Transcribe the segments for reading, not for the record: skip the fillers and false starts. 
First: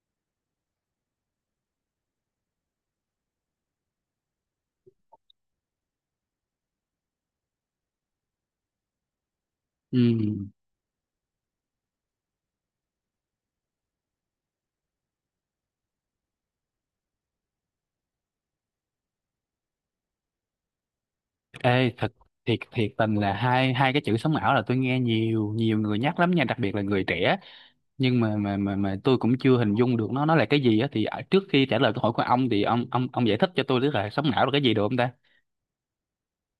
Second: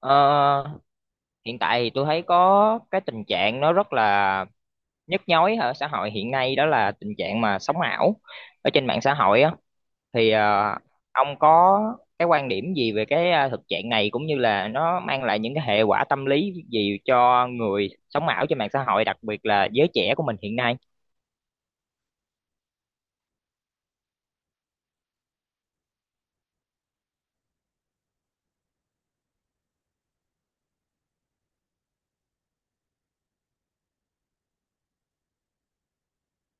Ờ, Hiện tại thì tôi thấy có cái tình trạng nó rất là nhức nhối ở xã hội hiện nay, đó là tình trạng mà sống ảo ở trên mạng xã hội á. Thì Ừ. Ông có cái quan điểm gì về cái thực trạng này, cũng như là nó mang lại những cái hệ quả tâm lý gì cho người sống ảo trên mạng xã hội, đặc biệt là giới trẻ của mình hiện nay? Ê, thật thiệt thiệt tình là hai hai cái chữ sống ảo là tôi nghe nhiều nhiều người nhắc lắm nha, đặc biệt là người trẻ, nhưng mà tôi cũng chưa hình dung được nó là cái gì á. Thì trước khi trả lời câu hỏi của ông thì ông giải thích cho tôi biết là sống ảo là cái gì được không ta?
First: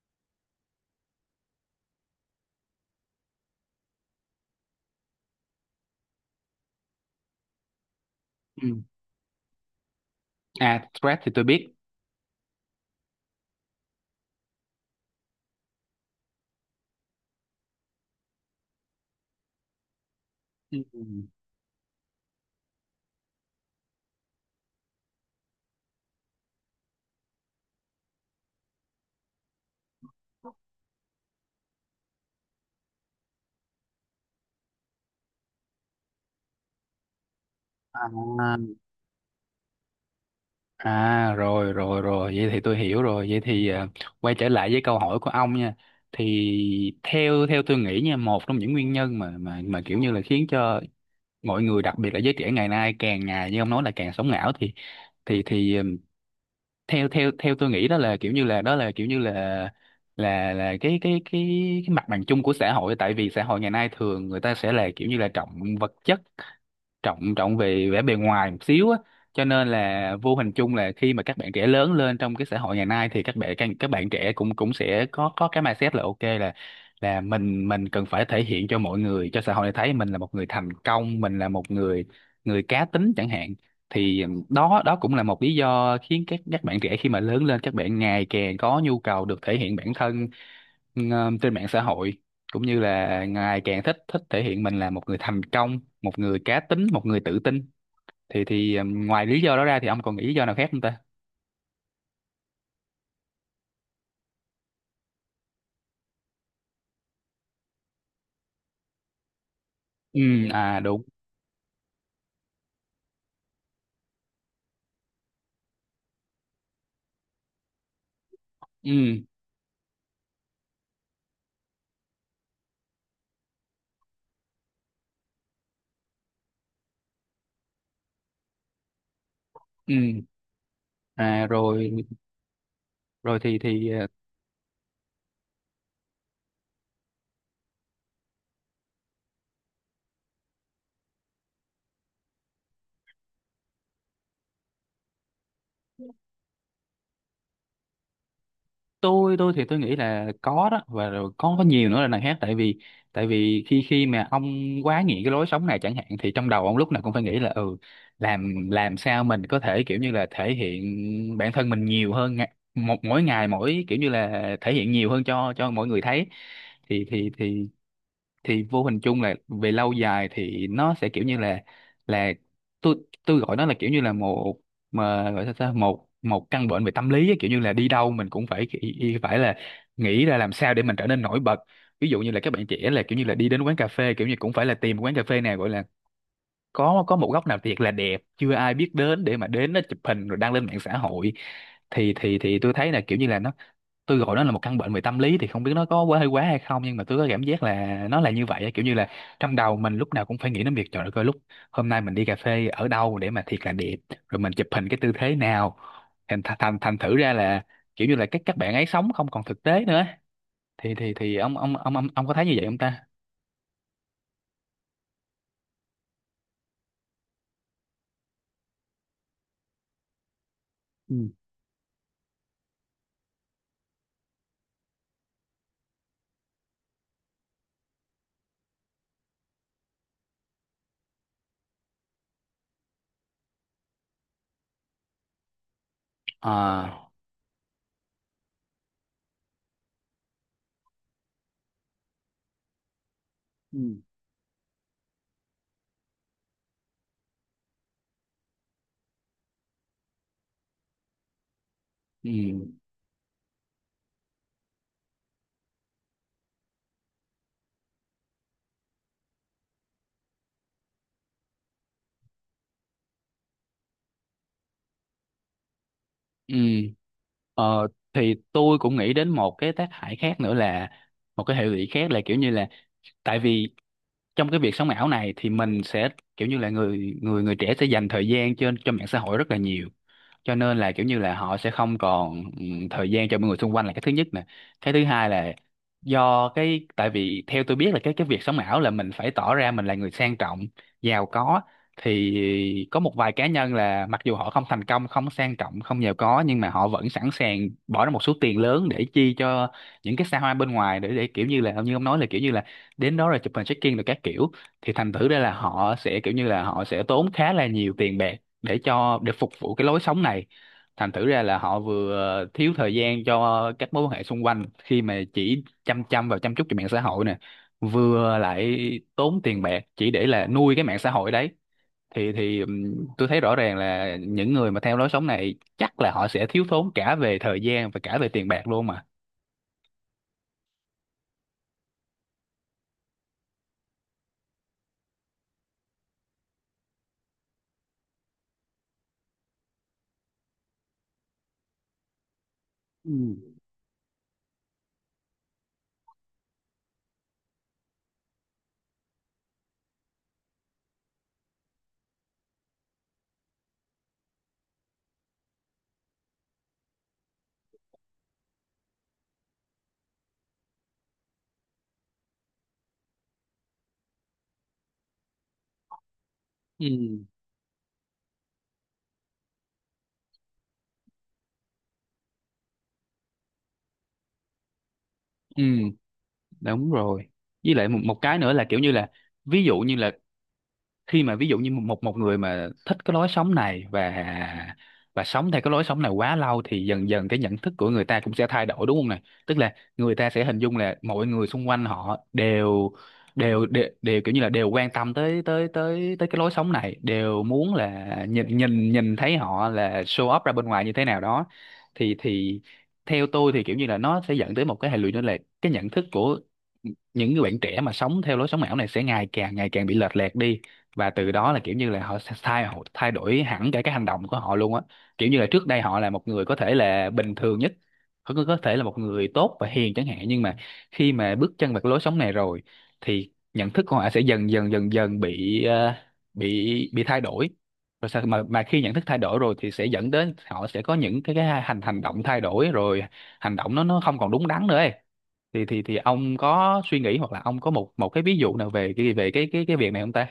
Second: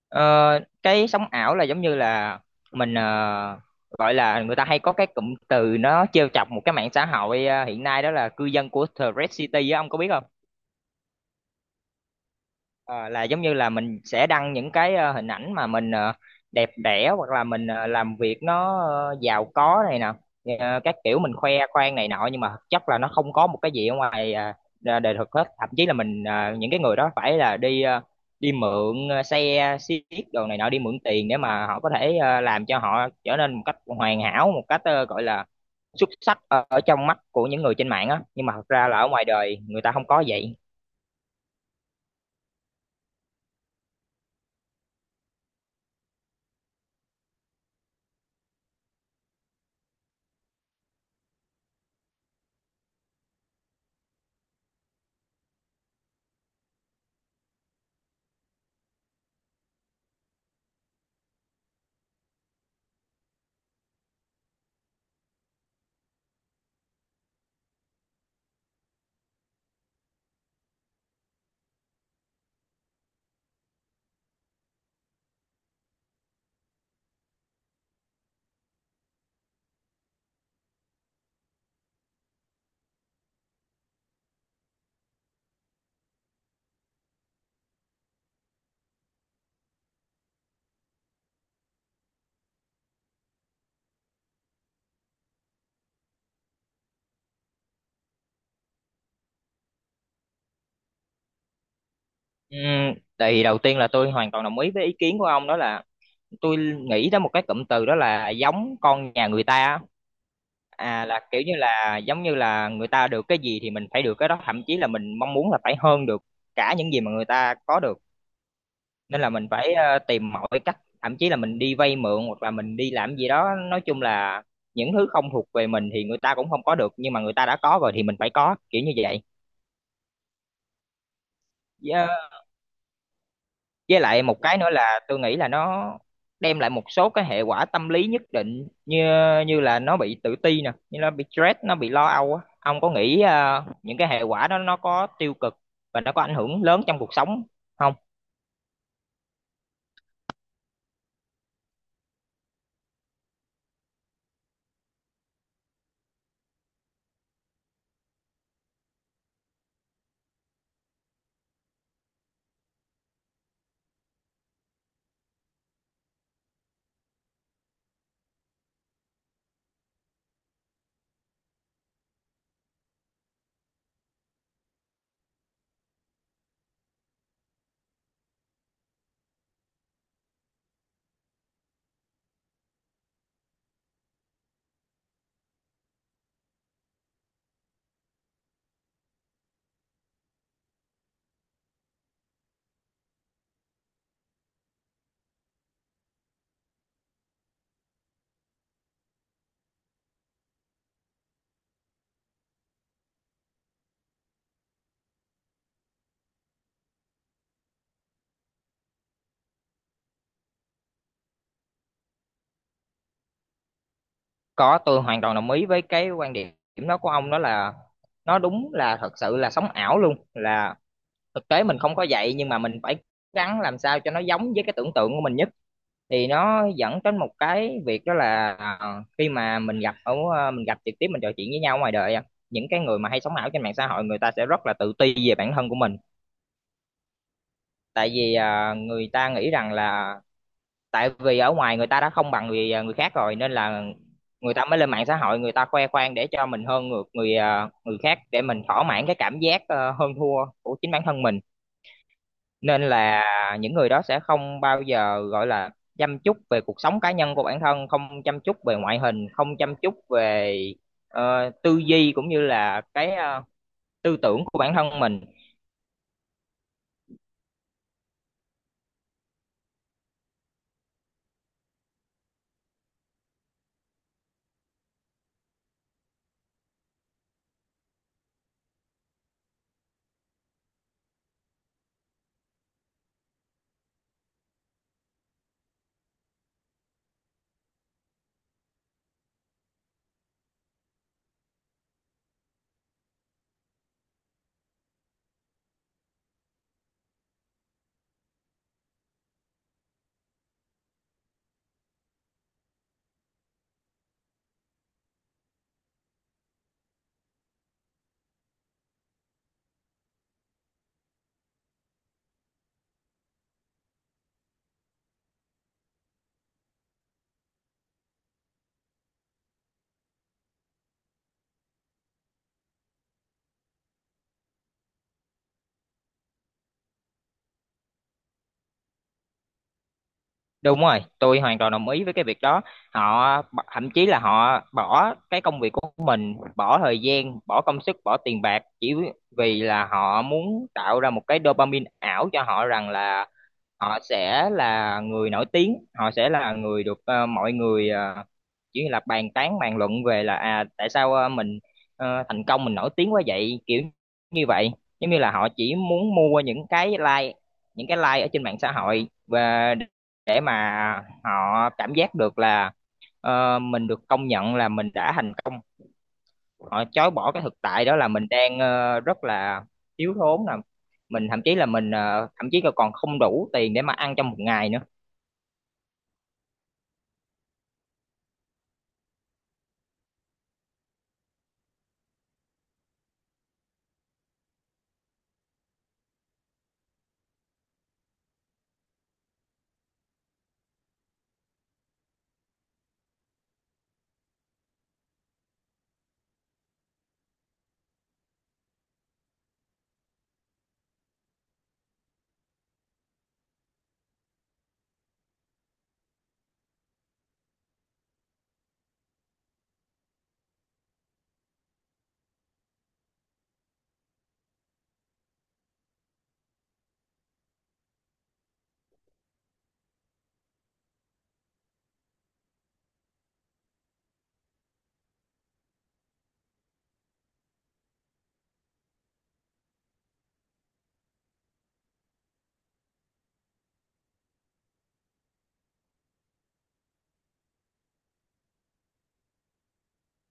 Ờ, cái sống ảo là giống như là mình gọi là, người ta hay có cái cụm từ nó trêu chọc một cái mạng xã hội hiện nay, đó là cư dân Ừ. của The Red City á, ông có biết không? À, stress thì tôi biết. Ờ, là giống như là mình sẽ đăng những cái hình ảnh mà mình đẹp đẽ, hoặc là mình làm việc nó giàu có này nè. Ừ. Các kiểu mình khoe khoang này nọ, nhưng mà thực chất là nó không có một cái gì ở ngoài ra đời thực hết. Thậm chí là mình những cái người đó phải là đi đi mượn xe xiếc đồ này nọ, đi mượn tiền để mà họ có thể làm cho họ trở nên một cách hoàn hảo, một cách gọi là xuất sắc ở trong mắt của những người trên À, mạng á, nhưng mà thật ra là ở ngoài đời người ta không có vậy. à rồi rồi rồi vậy thì tôi hiểu rồi. Vậy thì quay trở lại với câu hỏi của ông nha. Thì theo theo tôi nghĩ nha, một trong những nguyên nhân mà kiểu như là khiến cho mọi người đặc biệt là giới trẻ ngày nay càng ngày như ông nói là càng sống ảo thì thì thì ừm, theo theo theo tôi nghĩ đó là kiểu như là cái mặt bằng chung của xã hội. Tại vì xã hội ngày nay thường người ta sẽ là kiểu như là trọng vật chất, trọng trọng về vẻ bề ngoài một xíu á, cho nên là vô hình chung là khi mà các bạn trẻ lớn lên trong cái xã hội ngày nay thì các bạn trẻ cũng cũng sẽ có cái mindset là ok, là mình cần phải thể hiện cho mọi người cho xã hội này thấy mình là một người thành công, mình là một người người cá tính chẳng hạn. Thì đó đó cũng là một lý do khiến các bạn trẻ khi mà lớn lên, các bạn ngày càng có nhu cầu được thể hiện bản thân ừ, trên mạng xã hội, cũng như là ngày càng thích thích thể hiện mình là một người thành công, một người cá tính, một người tự tin. Thì ngoài lý do đó ra thì ông còn nghĩ lý do nào khác không ta? Ừ, tại đầu tiên là tôi hoàn toàn đồng ý với ý kiến của ông. Đó là tôi nghĩ tới một cái cụm từ, đó là giống con nhà người ta á. Ừ. À, đúng. À, là kiểu như là giống như là người ta được cái gì thì mình phải được cái đó, thậm chí là mình mong muốn là phải hơn được cả những gì mà người ta có được. Ừ. Nên là mình phải tìm mọi cách, thậm chí là mình đi vay mượn hoặc là mình đi làm gì đó. Nói chung là những thứ không thuộc về mình thì người ta cũng không có được, nhưng mà người ta đã có rồi thì mình phải có, kiểu như vậy. Ừ. À, rồi. Dạ. Rồi thì Với lại một cái nữa là tôi nghĩ là nó đem lại một số cái hệ quả tâm lý nhất định, như như là nó bị tự ti nè, như nó bị stress, nó bị lo âu á. Ông có nghĩ những cái hệ quả đó nó có tiêu cực và nó có ảnh hưởng lớn trong cuộc sống không? tôi thì tôi nghĩ là có đó, và rồi có nhiều nữa là đằng khác. Tại vì khi khi mà ông quá nghiện cái lối sống này chẳng hạn thì trong đầu ông lúc nào cũng phải nghĩ là ừ, làm sao mình có thể kiểu như là thể hiện bản thân mình nhiều hơn, một mỗi ngày mỗi kiểu như là thể hiện nhiều hơn cho mọi người thấy. Thì vô hình chung là về lâu dài thì nó sẽ kiểu như là tôi tôi gọi nó là kiểu như là một, mà gọi sao ta, một một căn bệnh về tâm lý á, kiểu như là đi đâu mình cũng phải phải là nghĩ ra làm sao để mình trở nên nổi bật. Ví dụ như là các bạn trẻ là kiểu như là đi đến quán cà phê kiểu như cũng phải là tìm quán cà phê nào gọi là có một góc nào thiệt là đẹp chưa ai biết đến để mà đến nó chụp hình rồi đăng lên mạng xã hội. Thì tôi thấy là kiểu như là nó gọi nó là một căn bệnh về tâm lý, thì không biết nó có quá hơi quá hay không nhưng mà tôi có cảm giác là nó là như vậy á. Kiểu như là trong đầu mình lúc nào cũng phải nghĩ đến việc trời đất ơi, coi lúc hôm nay mình đi cà phê ở đâu để mà thiệt là đẹp, rồi mình chụp hình cái tư thế nào. Thành thành thành thành thử ra là kiểu như là các bạn ấy sống không còn thực tế nữa. Thì ông có thấy như vậy không ta? Có, tôi hoàn toàn đồng ý với cái quan điểm đó của ông. Đó là nó đúng, là thật sự là sống ảo luôn là Ừ. thực tế mình không có vậy, nhưng mà mình phải gắng làm sao cho nó giống với cái tưởng tượng của mình nhất. Thì nó dẫn đến một cái việc, đó là khi mà mình gặp ở mình gặp trực tiếp, mình trò chuyện với nhau ngoài đời á, những cái người mà hay sống ảo trên mạng xã hội, người ta sẽ rất là tự ti về bản thân của mình. À. Tại vì người ta nghĩ rằng là tại vì ở ngoài người ta đã không bằng người khác rồi, nên là Ừ. người ta mới lên mạng xã hội, người ta khoe khoang để cho mình hơn ngược người khác, để mình thỏa mãn cái cảm giác hơn thua của chính bản thân mình. Ừ. Nên là những người đó sẽ không bao giờ gọi là chăm chút về cuộc sống cá nhân của bản thân, không chăm chút về ngoại hình, không chăm chút về tư duy, cũng như là cái tư tưởng của bản thân mình. Ừ. Ờ, thì tôi cũng nghĩ đến một cái tác hại khác nữa, là một cái hệ lụy khác là kiểu như là tại vì trong cái việc sống ảo này thì mình sẽ kiểu như là người người người trẻ sẽ dành thời gian trên cho mạng xã hội rất là nhiều, cho nên là kiểu như là họ sẽ không còn thời gian cho mọi người xung quanh, là cái thứ nhất nè. Cái thứ hai là do cái tại vì theo tôi biết là cái việc sống ảo là mình phải tỏ ra mình là người sang trọng giàu có, thì có một vài cá nhân là mặc dù họ không thành công, không sang trọng, không giàu có nhưng mà họ vẫn sẵn sàng bỏ ra một số tiền lớn để chi cho những cái xa hoa bên ngoài, để kiểu như là như ông nói là kiểu như là đến đó rồi chụp hình check-in rồi các kiểu. Thì thành thử ra là họ sẽ kiểu như là họ sẽ tốn khá là nhiều tiền bạc để cho để phục vụ cái lối sống này. Thành thử ra là họ vừa thiếu thời gian cho các mối quan hệ xung quanh khi mà chỉ chăm chăm vào chăm chút cho mạng xã hội nè, vừa lại tốn tiền bạc chỉ để là nuôi cái mạng xã hội đấy. Thì tôi thấy rõ ràng là những người mà theo lối sống này chắc là họ sẽ thiếu thốn cả về thời gian và cả về tiền bạc luôn mà. Đúng rồi, tôi hoàn toàn đồng ý với cái việc đó. Họ thậm chí là họ bỏ cái công việc của mình, bỏ thời gian, bỏ công sức, bỏ tiền bạc chỉ vì là họ muốn tạo ra một cái dopamine ảo cho họ, rằng là Ừ. họ sẽ là người nổi tiếng, họ sẽ là người được mọi người chỉ là bàn tán bàn luận về là, à tại sao mình thành công, mình nổi tiếng quá vậy, kiểu như vậy. Giống như là họ chỉ muốn mua những cái like, những cái like ở trên mạng xã hội, và để mà họ cảm giác được là mình được công nhận là mình đã thành công. Họ Ừ. chối bỏ cái thực tại, đó là mình đang rất là thiếu thốn nè, mình thậm chí là mình thậm chí là còn không đủ tiền để mà ăn trong một ngày nữa. Ừ, đúng rồi. Với lại một cái nữa là kiểu như là ví dụ như là khi mà ví dụ như một một người mà thích cái lối sống này và sống theo cái lối sống này quá lâu thì dần dần cái nhận thức của người ta cũng sẽ thay đổi đúng không này. Tức là người ta sẽ hình dung là mọi người xung quanh họ đều đều kiểu như là đều quan tâm tới tới cái lối sống này, đều muốn là nhìn nhìn nhìn thấy họ là show up ra bên ngoài như thế nào đó. Thì theo tôi thì kiểu như là nó sẽ dẫn tới một cái hệ lụy, đó là cái nhận thức của những người bạn trẻ mà sống theo lối sống ảo này sẽ ngày càng bị lệch lạc đi, và từ đó là kiểu như là họ thay đổi hẳn cả cái hành động của họ luôn á. Kiểu như là trước đây họ là một người có thể là bình thường nhất, có thể là một người tốt và hiền chẳng hạn, nhưng mà khi mà bước chân vào cái lối sống này rồi thì nhận thức của họ sẽ dần dần bị bị thay đổi. Rồi sao mà khi nhận thức thay đổi rồi thì sẽ dẫn đến họ sẽ có những cái hành hành động thay đổi, rồi hành động nó không còn đúng đắn nữa ấy. Thì ông có suy nghĩ hoặc là ông có một một cái ví dụ nào về cái việc này không ta?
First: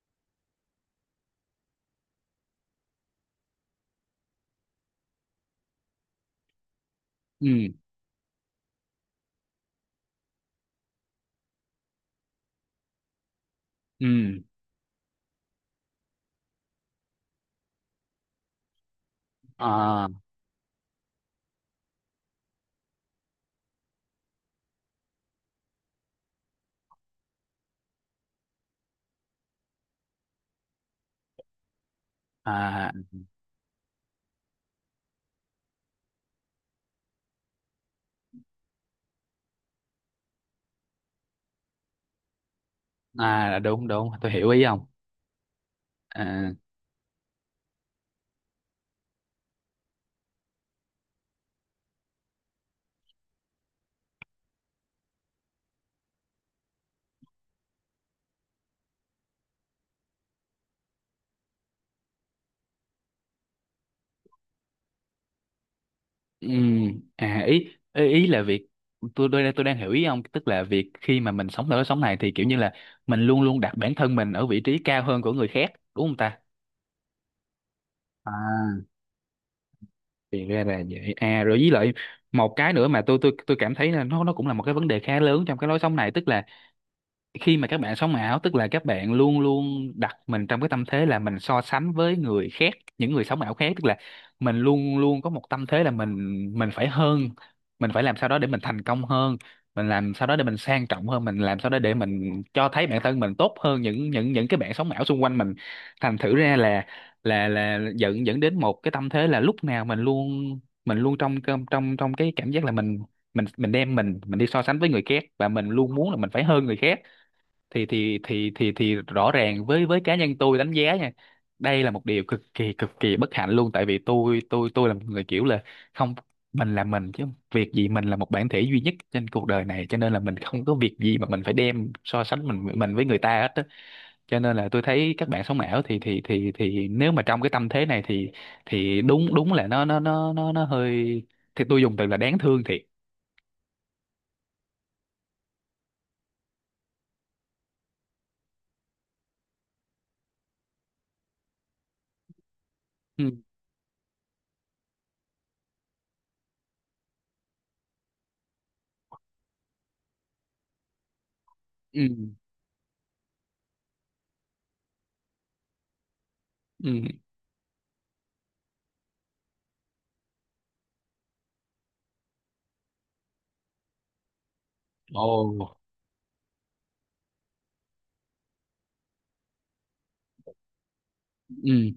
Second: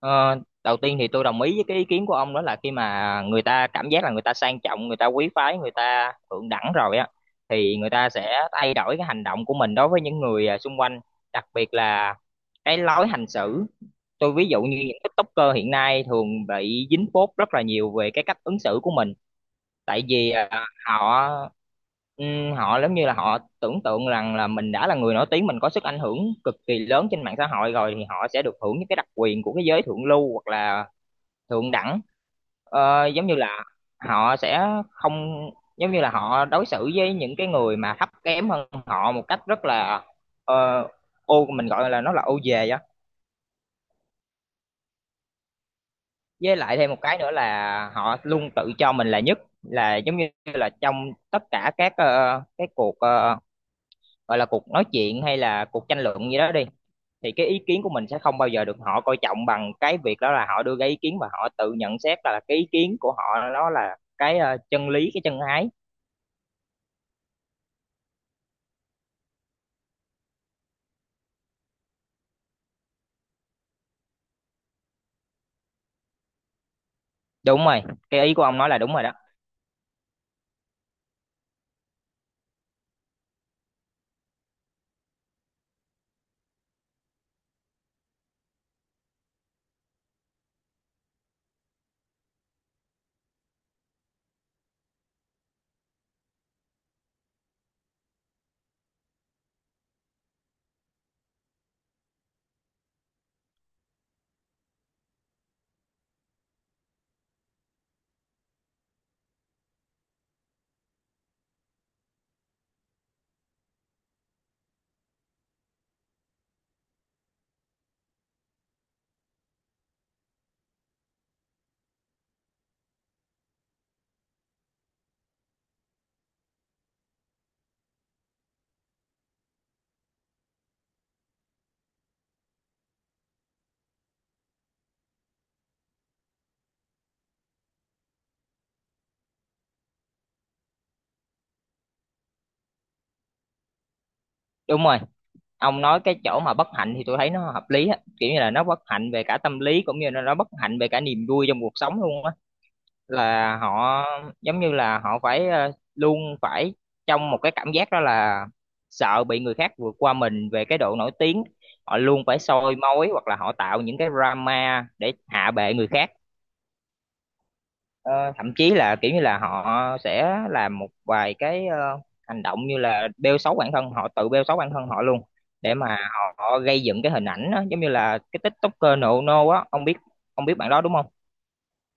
Ờ, Đầu tiên thì tôi đồng ý với cái ý kiến của ông. Đó là khi mà người ta cảm giác là người ta sang trọng, người ta quý phái, người ta thượng đẳng rồi á, Ừ. thì người ta sẽ thay đổi cái hành động của mình đối với những người xung quanh, đặc biệt là cái lối hành xử. Tôi Ừ. ví dụ như những tiktoker hiện nay thường bị dính phốt rất là nhiều về cái cách ứng xử của mình. Tại À. vì họ họ giống như là họ tưởng tượng rằng là mình đã là người nổi tiếng, mình có sức ảnh hưởng cực kỳ lớn trên mạng xã hội rồi, thì họ sẽ được hưởng những cái đặc quyền của cái giới thượng lưu, hoặc là thượng đẳng. À, Giống như là họ sẽ không, giống như là họ đối xử với những cái người mà thấp kém hơn họ một cách rất là ờ, ô, mình gọi là nó là ô về á. à đúng, đúng tôi hiểu ý ông. À. Với lại thêm một cái nữa là họ luôn tự cho mình là nhất. Là giống như là trong tất cả các cái cuộc gọi là cuộc nói chuyện hay là cuộc tranh luận gì đó đi, thì cái ý kiến của mình sẽ không bao giờ được họ coi trọng, bằng cái việc đó là họ đưa ra ý kiến và họ tự nhận xét là cái ý kiến của họ nó là cái chân lý, cái chân ái. Ừ. À, ý ý ý là việc tôi đang hiểu ý ông, tức là việc khi mà mình sống ở cái sống này thì kiểu như là mình luôn luôn đặt bản thân mình ở vị trí cao hơn của người khác, đúng không ta? Đúng rồi, cái À, ý của ông nói là đúng rồi đó. thì ra là vậy. À rồi, với lại một cái nữa mà tôi cảm thấy là nó cũng là một cái vấn đề khá lớn trong cái lối sống này, tức là khi mà các bạn sống ảo tức là các bạn luôn luôn đặt mình trong cái tâm thế là mình so sánh với người khác, những người sống ảo khác. Tức là mình luôn luôn có một tâm thế là mình phải hơn, mình phải làm sao đó để mình thành công hơn, mình làm sao đó để mình sang trọng hơn, mình làm sao đó để mình cho thấy bản thân mình tốt hơn những cái bạn sống ảo xung quanh mình. Thành thử ra là dẫn dẫn đến một cái tâm thế là lúc nào mình luôn trong trong trong trong cái cảm giác là mình đem mình đi so sánh với người khác và mình luôn muốn là mình phải hơn người khác. Thì rõ ràng với cá nhân tôi đánh giá nha, đây là một điều cực kỳ bất hạnh luôn. Tại vì tôi là một người kiểu là không, mình là mình chứ, việc gì, mình là một bản thể duy nhất trên cuộc đời này cho nên là mình không có việc gì mà mình phải đem so sánh mình với người ta hết á. Cho nên là tôi thấy các bạn sống ảo thì nếu mà trong cái tâm thế này thì đúng, đúng là nó nó hơi, thì tôi dùng từ là đáng thương thiệt. Đúng rồi, ông nói cái chỗ mà bất hạnh thì tôi thấy nó hợp lý á, kiểu như là nó bất hạnh về cả tâm lý cũng như là nó bất hạnh về cả niềm vui trong cuộc sống luôn á. Ừ. Là họ giống như là họ phải luôn phải trong một cái cảm giác, đó là sợ bị người khác vượt qua mình về cái độ nổi tiếng. Họ luôn Ừ. phải soi mói, hoặc là họ tạo những cái drama để hạ bệ người khác. Ừ. Ờ, Thậm chí là kiểu như là họ sẽ làm một vài cái hành động như là bêu xấu bản thân, họ tự bêu xấu bản thân họ luôn Ồ. để mà họ gây dựng cái hình ảnh đó. Giống như là cái TikToker nộ nô á, ông biết, ông biết bạn đó đúng không? Ừ,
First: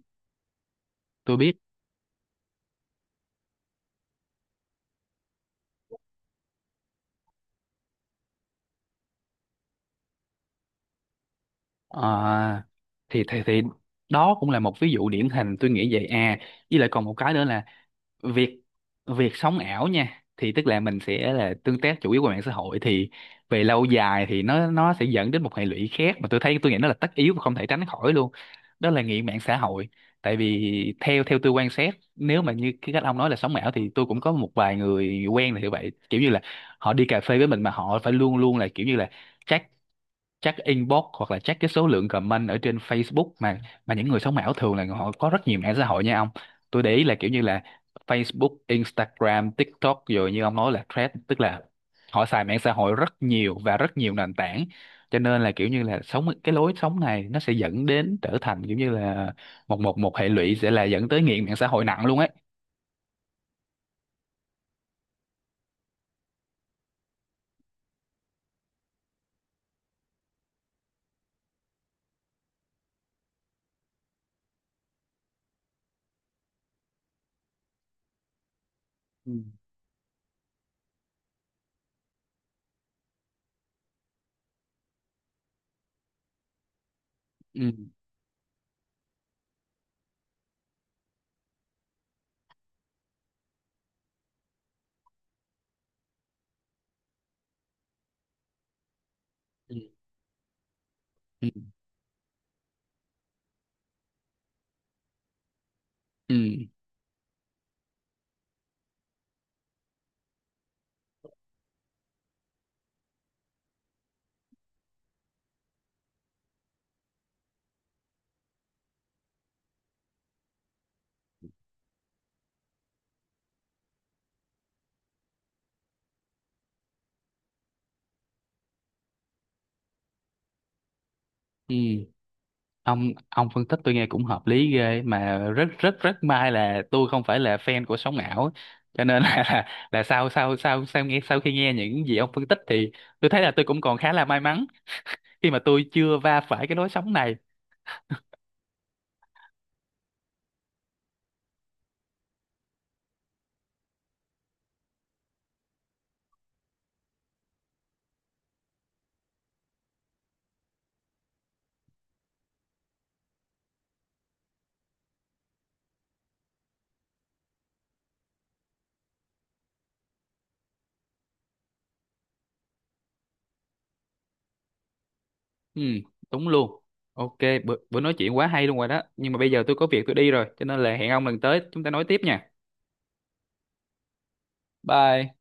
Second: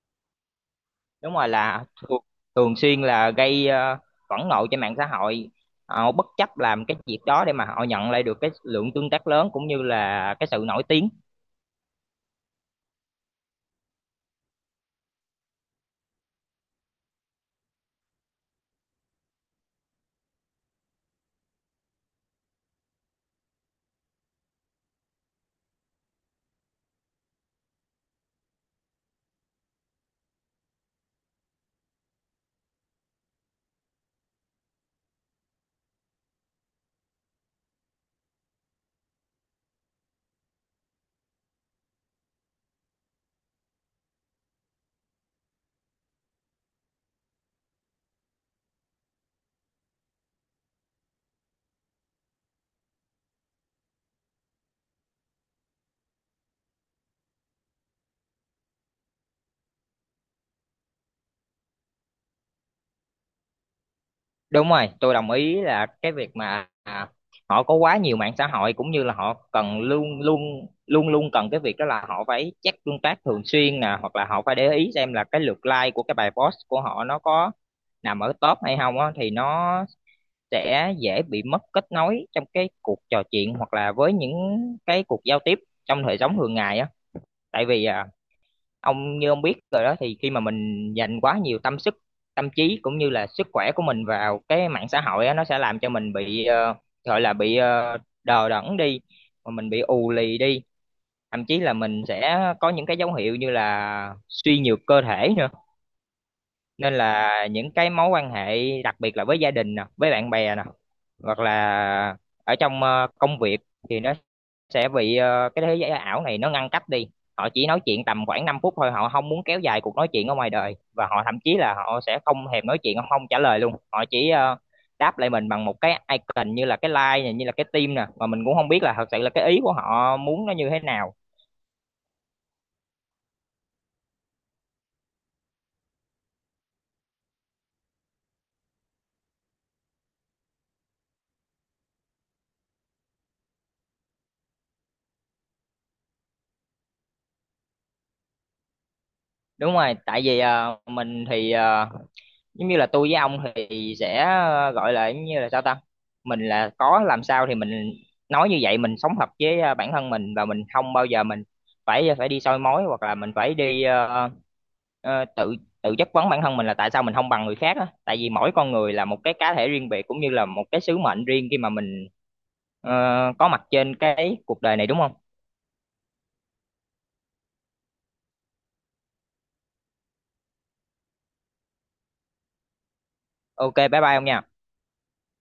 Đúng tôi rồi, biết. là thường xuyên là gây phẫn nộ trên mạng xã hội. Họ bất chấp làm cái việc đó để mà họ nhận lại được cái lượng tương tác lớn, cũng như là cái sự nổi tiếng. À, thì đó cũng là một ví dụ điển hình tôi nghĩ vậy. À, với lại còn một cái nữa là việc việc sống ảo nha, thì tức là mình sẽ là tương tác chủ yếu qua mạng xã hội, thì về lâu dài thì nó sẽ dẫn đến một hệ lụy khác mà tôi thấy tôi nghĩ nó là tất yếu và không thể tránh khỏi luôn, đó là nghiện mạng xã hội. Tại vì theo theo tôi quan sát, nếu mà như cái cách ông nói là sống ảo thì tôi cũng có một vài người quen là như vậy, kiểu như là họ đi cà phê với mình mà họ phải luôn luôn là kiểu như là check check inbox hoặc là check cái số lượng comment ở trên Facebook mà những người sống ảo thường là họ có rất nhiều mạng xã hội nha ông. Tôi để ý là kiểu như là Facebook, Instagram, TikTok rồi như ông nói là Threads, tức là họ xài mạng xã hội rất nhiều và rất nhiều nền tảng, cho nên là kiểu như là sống cái lối sống này nó sẽ dẫn đến trở thành kiểu như là một một một hệ lụy, sẽ là dẫn tới nghiện mạng xã hội nặng luôn ấy. Đúng rồi, tôi đồng ý là cái việc mà họ có quá nhiều mạng xã hội, cũng như là họ cần luôn luôn cần cái việc đó là họ phải check tương tác thường xuyên nè, hoặc là họ phải để ý xem là cái lượt like của cái bài post của họ nó có nằm ở top hay không á. Thì Ừ. nó sẽ dễ bị mất kết nối trong cái cuộc trò chuyện hoặc là với những cái cuộc giao tiếp trong đời sống thường ngày á. Tại ừ vì ông như ông biết rồi đó, thì khi mà mình dành quá nhiều tâm sức, tâm trí cũng như là sức khỏe của mình vào cái mạng xã hội á, nó sẽ làm cho mình bị gọi là bị đờ đẫn đi, mà mình ừ bị ù lì đi, thậm ừ chí là mình sẽ có những cái dấu hiệu như là suy nhược cơ thể nữa. ừ Nên là những cái mối quan hệ đặc biệt là với gia đình nè, với bạn bè nè, hoặc là ở trong công việc, thì nó sẽ bị cái thế giới ảo này nó ngăn cách đi. Họ chỉ nói chuyện tầm khoảng 5 phút thôi, họ không muốn kéo dài cuộc nói chuyện ở ngoài đời, và họ thậm chí là họ sẽ không thèm nói chuyện, họ không trả lời luôn, họ chỉ đáp lại mình bằng một cái icon, như là cái like này, như là cái tim nè, mà mình cũng không biết là thật sự là cái ý của họ muốn nó như thế nào. Ừ. Ông phân tích tôi nghe cũng hợp lý ghê, mà rất rất rất may là tôi không phải là fan của sóng ảo, cho nên là là sau sau sau sau nghe sau khi nghe những gì ông phân tích thì tôi thấy là tôi cũng còn khá là may mắn khi mà tôi chưa va phải cái lối sóng này. Đúng rồi, tại vì mình thì giống như là tôi với ông thì sẽ gọi là giống như là sao ta, mình là có làm sao thì mình nói như vậy, mình sống thật với bản thân mình, và mình không bao giờ mình phải đi soi mói, hoặc là mình phải đi ờ, ờ, tự tự chất vấn bản thân mình là tại sao mình không bằng người khác á. Tại vì mỗi con người là một cái cá thể riêng biệt, cũng như là một cái sứ mệnh riêng khi mà mình ờ, có mặt trên cái cuộc đời này đúng không? Ừ, đúng luôn. Ok, bữa nói chuyện quá hay luôn rồi đó, nhưng mà bây giờ tôi có việc tôi đi rồi cho nên là hẹn ông lần tới chúng ta nói tiếp nha. OK, bye bye ông nha. Bye.